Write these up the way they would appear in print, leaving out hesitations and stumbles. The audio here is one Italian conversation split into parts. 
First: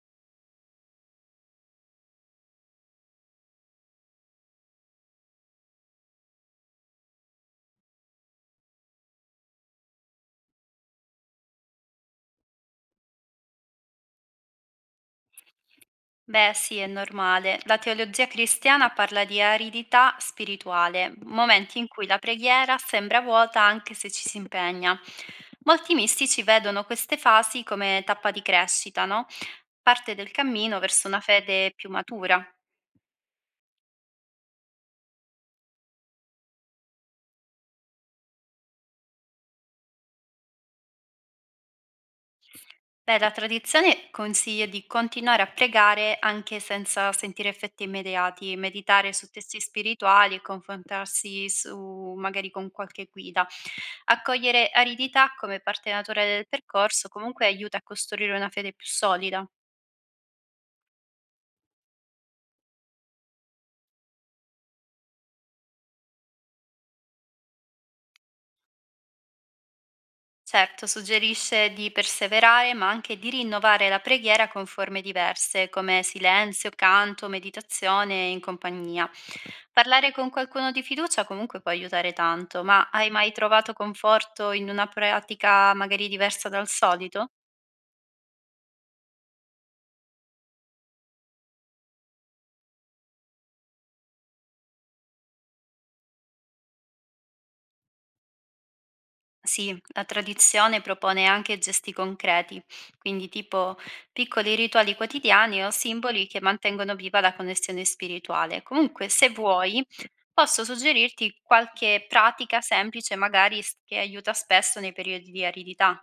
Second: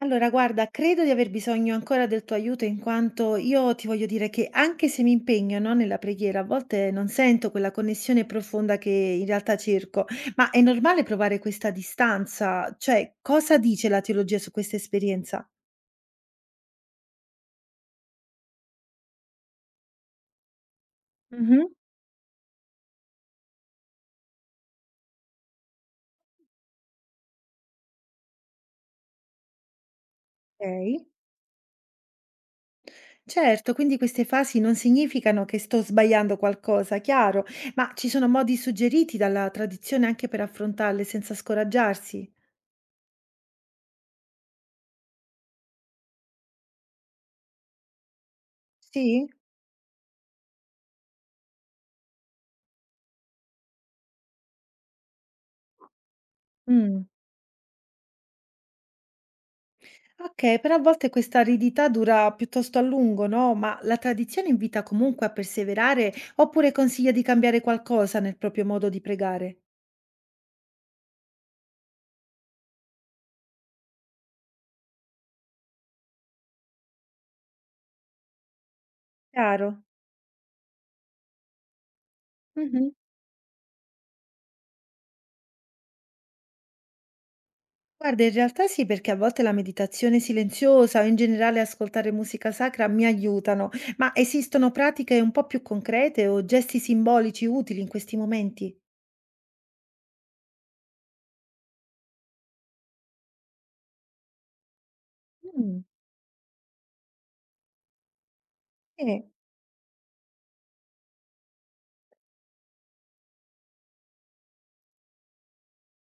Allora, guarda, credo di aver bisogno ancora del tuo aiuto in quanto io ti voglio dire che anche se mi impegno, no, nella preghiera, a volte non sento quella connessione profonda che in realtà cerco. Ma è normale provare questa distanza? Cioè, cosa dice la teologia su questa esperienza? Beh, sì, è normale. La teologia cristiana parla di aridità spirituale, Mhm. momenti in cui la preghiera sembra vuota anche se ci si impegna. Molti mistici vedono queste fasi come tappa di crescita, no? Parte del cammino Ok. verso una fede più matura. Certo, quindi queste fasi non significano che sto sbagliando qualcosa, chiaro, ma ci sono modi suggeriti dalla tradizione anche per affrontarle senza scoraggiarsi? Beh, la tradizione consiglia di continuare a pregare anche senza sentire effetti immediati, meditare Sì? su testi spirituali e confrontarsi su, magari con qualche guida. Accogliere aridità come parte naturale del Mm. percorso comunque aiuta a costruire una fede più solida. Okay, però a volte questa aridità dura piuttosto a lungo, no, ma la tradizione invita comunque a perseverare oppure consiglia di cambiare qualcosa nel proprio modo di pregare? Certo, suggerisce di perseverare, ma anche di rinnovare la preghiera con forme diverse, come silenzio, canto, meditazione in compagnia. Chiaro. Parlare con qualcuno di fiducia comunque può aiutare tanto, ma Mhm. hai mai trovato conforto in una pratica magari diversa dal solito? Guarda, in realtà sì, perché a volte la meditazione silenziosa o in generale ascoltare musica sacra mi aiutano, ma esistono pratiche un po' più concrete o gesti simbolici utili in questi momenti? Sì, la tradizione propone anche gesti concreti, quindi tipo piccoli rituali quotidiani o Mm. simboli che mantengono viva la connessione spirituale. Comunque, Sì. se vuoi, posso suggerirti qualche pratica semplice, magari che aiuta spesso nei periodi di aridità.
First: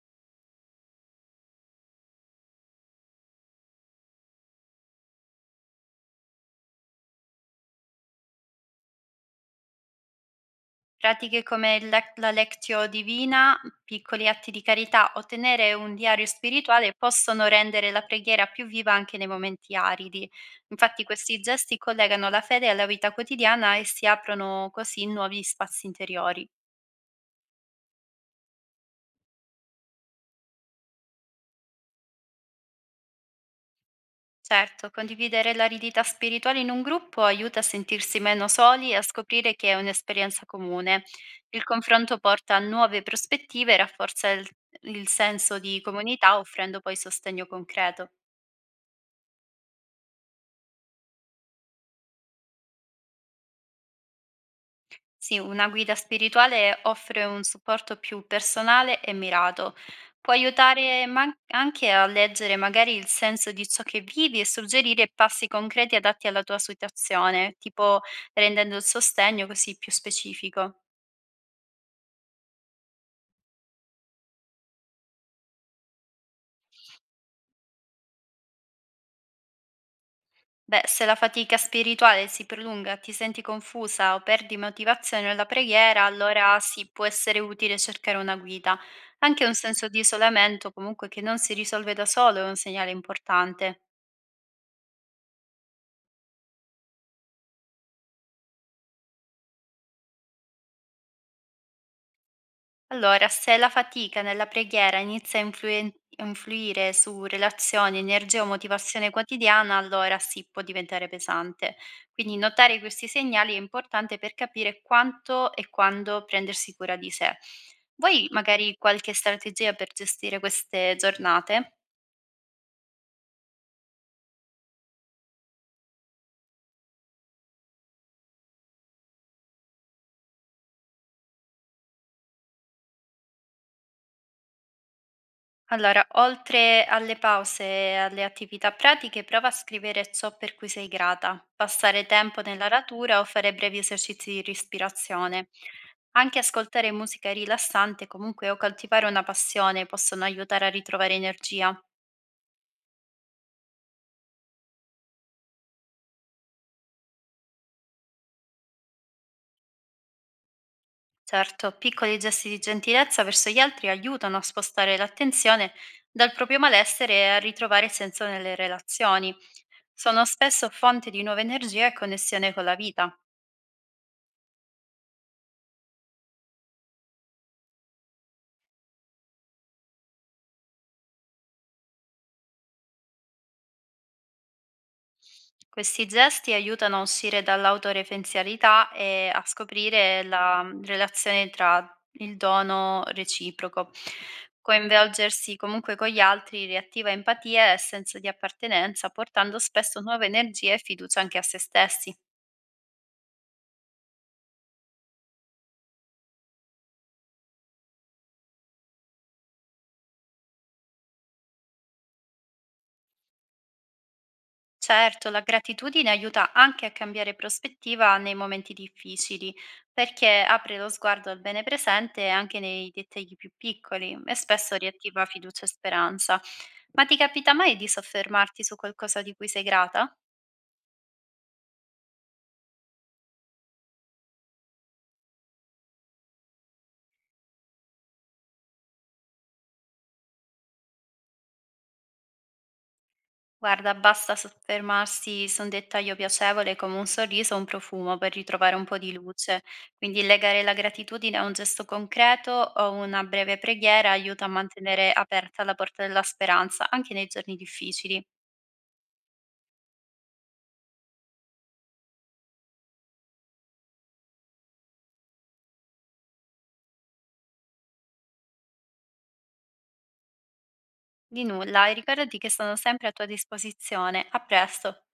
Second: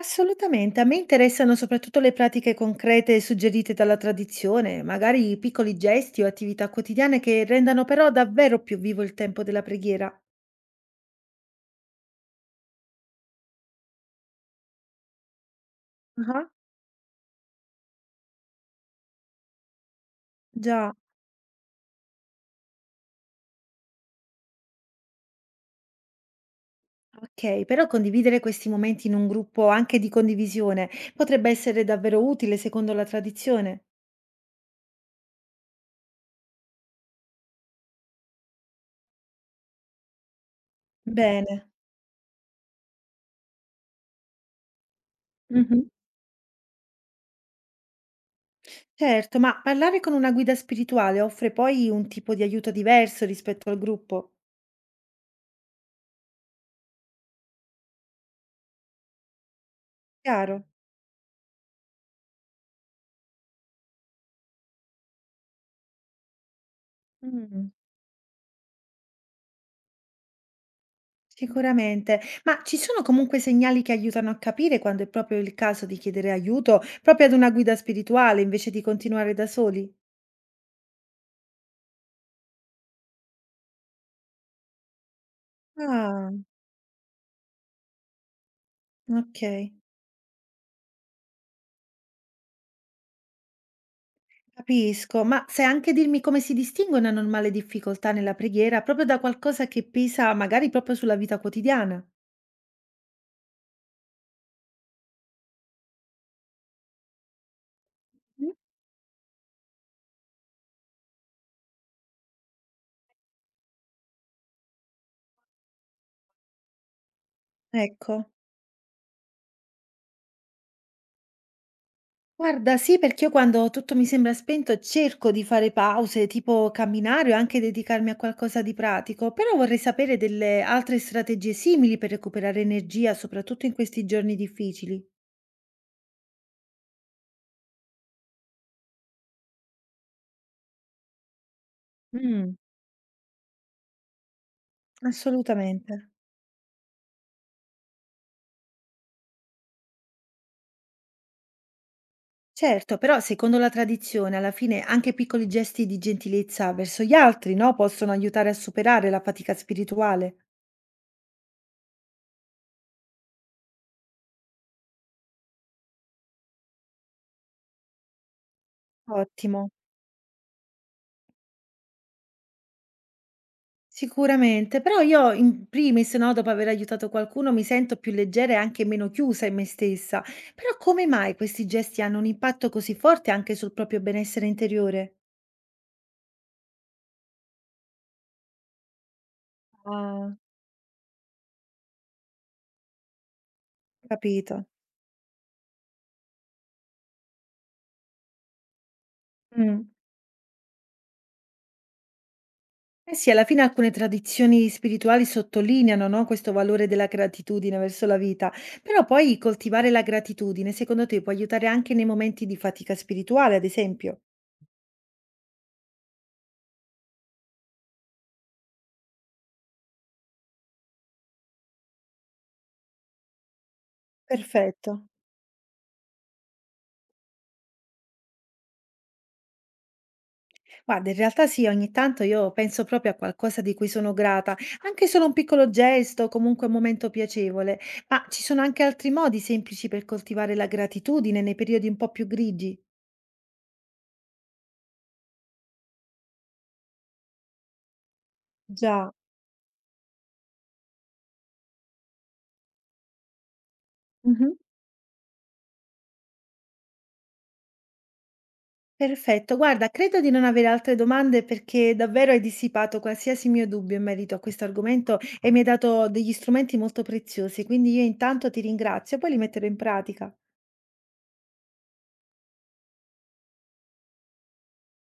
Assolutamente, a me interessano soprattutto le pratiche concrete suggerite dalla tradizione, magari piccoli gesti o attività quotidiane che rendano però davvero più vivo il tempo della preghiera. Pratiche come la Lectio Divina, piccoli atti di carità o tenere un diario Ah, spirituale possono rendere la preghiera più viva anche nei momenti aridi. già, Infatti questi gesti collegano la fede alla vita quotidiana e si aprono così nuovi spazi interiori. ok, però condividere questi momenti in un gruppo anche di condivisione potrebbe essere davvero utile secondo la tradizione. Certo, condividere l'aridità spirituale in un gruppo aiuta a sentirsi meno soli e a scoprire che è un'esperienza comune. Il Bene. confronto porta a nuove prospettive e rafforza il senso di Mhm. comunità, offrendo poi sostegno concreto. Certo, ma parlare con una guida spirituale offre poi un tipo di aiuto diverso rispetto al gruppo. Sì, una guida spirituale offre un supporto più personale e mirato. Può Chiaro. aiutare anche a leggere magari il senso di ciò che vivi e suggerire passi concreti adatti alla tua situazione, Mm. tipo rendendo il sostegno così più specifico. Sicuramente, ma ci sono comunque segnali che aiutano a capire quando è proprio il caso di chiedere aiuto, proprio ad una guida spirituale, invece di continuare da soli? Beh, se la fatica spirituale si prolunga, ti senti confusa o perdi motivazione alla preghiera, Ah, allora sì, può essere utile cercare una guida. ok, Anche un senso di isolamento, comunque che non si risolve da solo, è un segnale importante. capisco, ma sai anche dirmi come si distingue una normale difficoltà nella preghiera proprio da qualcosa che pesa magari proprio sulla vita quotidiana? Allora, se la fatica nella preghiera inizia a influire su relazioni, energia o Mhm. motivazione quotidiana, allora sì, può diventare pesante. Quindi notare questi segnali è importante per capire quanto e quando prendersi cura di sé. Ecco. Vuoi magari qualche strategia per gestire queste giornate? Guarda, sì, perché io quando tutto mi sembra spento cerco di fare pause, tipo camminare o anche dedicarmi a qualcosa di pratico, però vorrei sapere delle altre strategie simili per recuperare energia, soprattutto in questi giorni difficili. Allora, oltre alle pause e alle attività pratiche, prova a scrivere ciò per cui sei grata, passare tempo Mm, nella natura o fare brevi esercizi di respirazione. assolutamente. Anche ascoltare musica rilassante, comunque, o coltivare una passione possono aiutare a ritrovare energia. Certo, però secondo la tradizione, alla fine anche piccoli gesti di gentilezza verso gli altri, no, possono aiutare a superare la fatica spirituale. Certo, piccoli gesti di gentilezza verso gli altri aiutano a spostare l'attenzione dal proprio malessere e a ritrovare senso nelle relazioni. Ottimo. Sono spesso fonte di nuova energia e connessione con la vita. Sicuramente, però io in primis, no, dopo aver aiutato qualcuno mi sento più leggera e anche meno chiusa in me stessa. Però come mai questi gesti hanno un impatto così forte anche sul proprio benessere interiore? Questi gesti aiutano a uscire dall'autoreferenzialità e a scoprire Ah, la relazione tra il dono reciproco. capito. Coinvolgersi comunque con gli altri riattiva empatia e senso di appartenenza, portando Mm. spesso nuove energie e fiducia anche a se stessi. Eh sì, alla fine alcune tradizioni spirituali sottolineano, no, questo valore della gratitudine verso la vita, però poi coltivare la gratitudine, secondo te, può aiutare anche nei momenti di fatica spirituale, ad esempio? Certo, la gratitudine aiuta anche a cambiare prospettiva nei momenti difficili, perché apre lo sguardo al bene presente anche nei dettagli più piccoli e spesso Perfetto. riattiva fiducia e speranza. Ma ti capita mai di soffermarti su qualcosa di cui sei grata? Guarda, in realtà sì, ogni tanto io penso proprio a qualcosa di cui sono grata, anche solo un piccolo gesto, comunque un momento piacevole, ma ci sono anche altri modi semplici per coltivare la gratitudine nei periodi un po' più grigi. Guarda, basta soffermarsi su un dettaglio piacevole come un sorriso o un profumo per ritrovare un po' Già, di luce. Quindi legare la gratitudine a un gesto concreto o una breve preghiera aiuta a mhm. mantenere aperta la porta della speranza anche nei giorni difficili. Perfetto, guarda, credo di non avere altre domande perché davvero hai dissipato qualsiasi mio dubbio in merito a questo argomento e mi hai dato degli strumenti molto preziosi, quindi io intanto ti ringrazio, poi li metterò in pratica. Di nulla e ricordati che sono sempre a tua disposizione. A presto!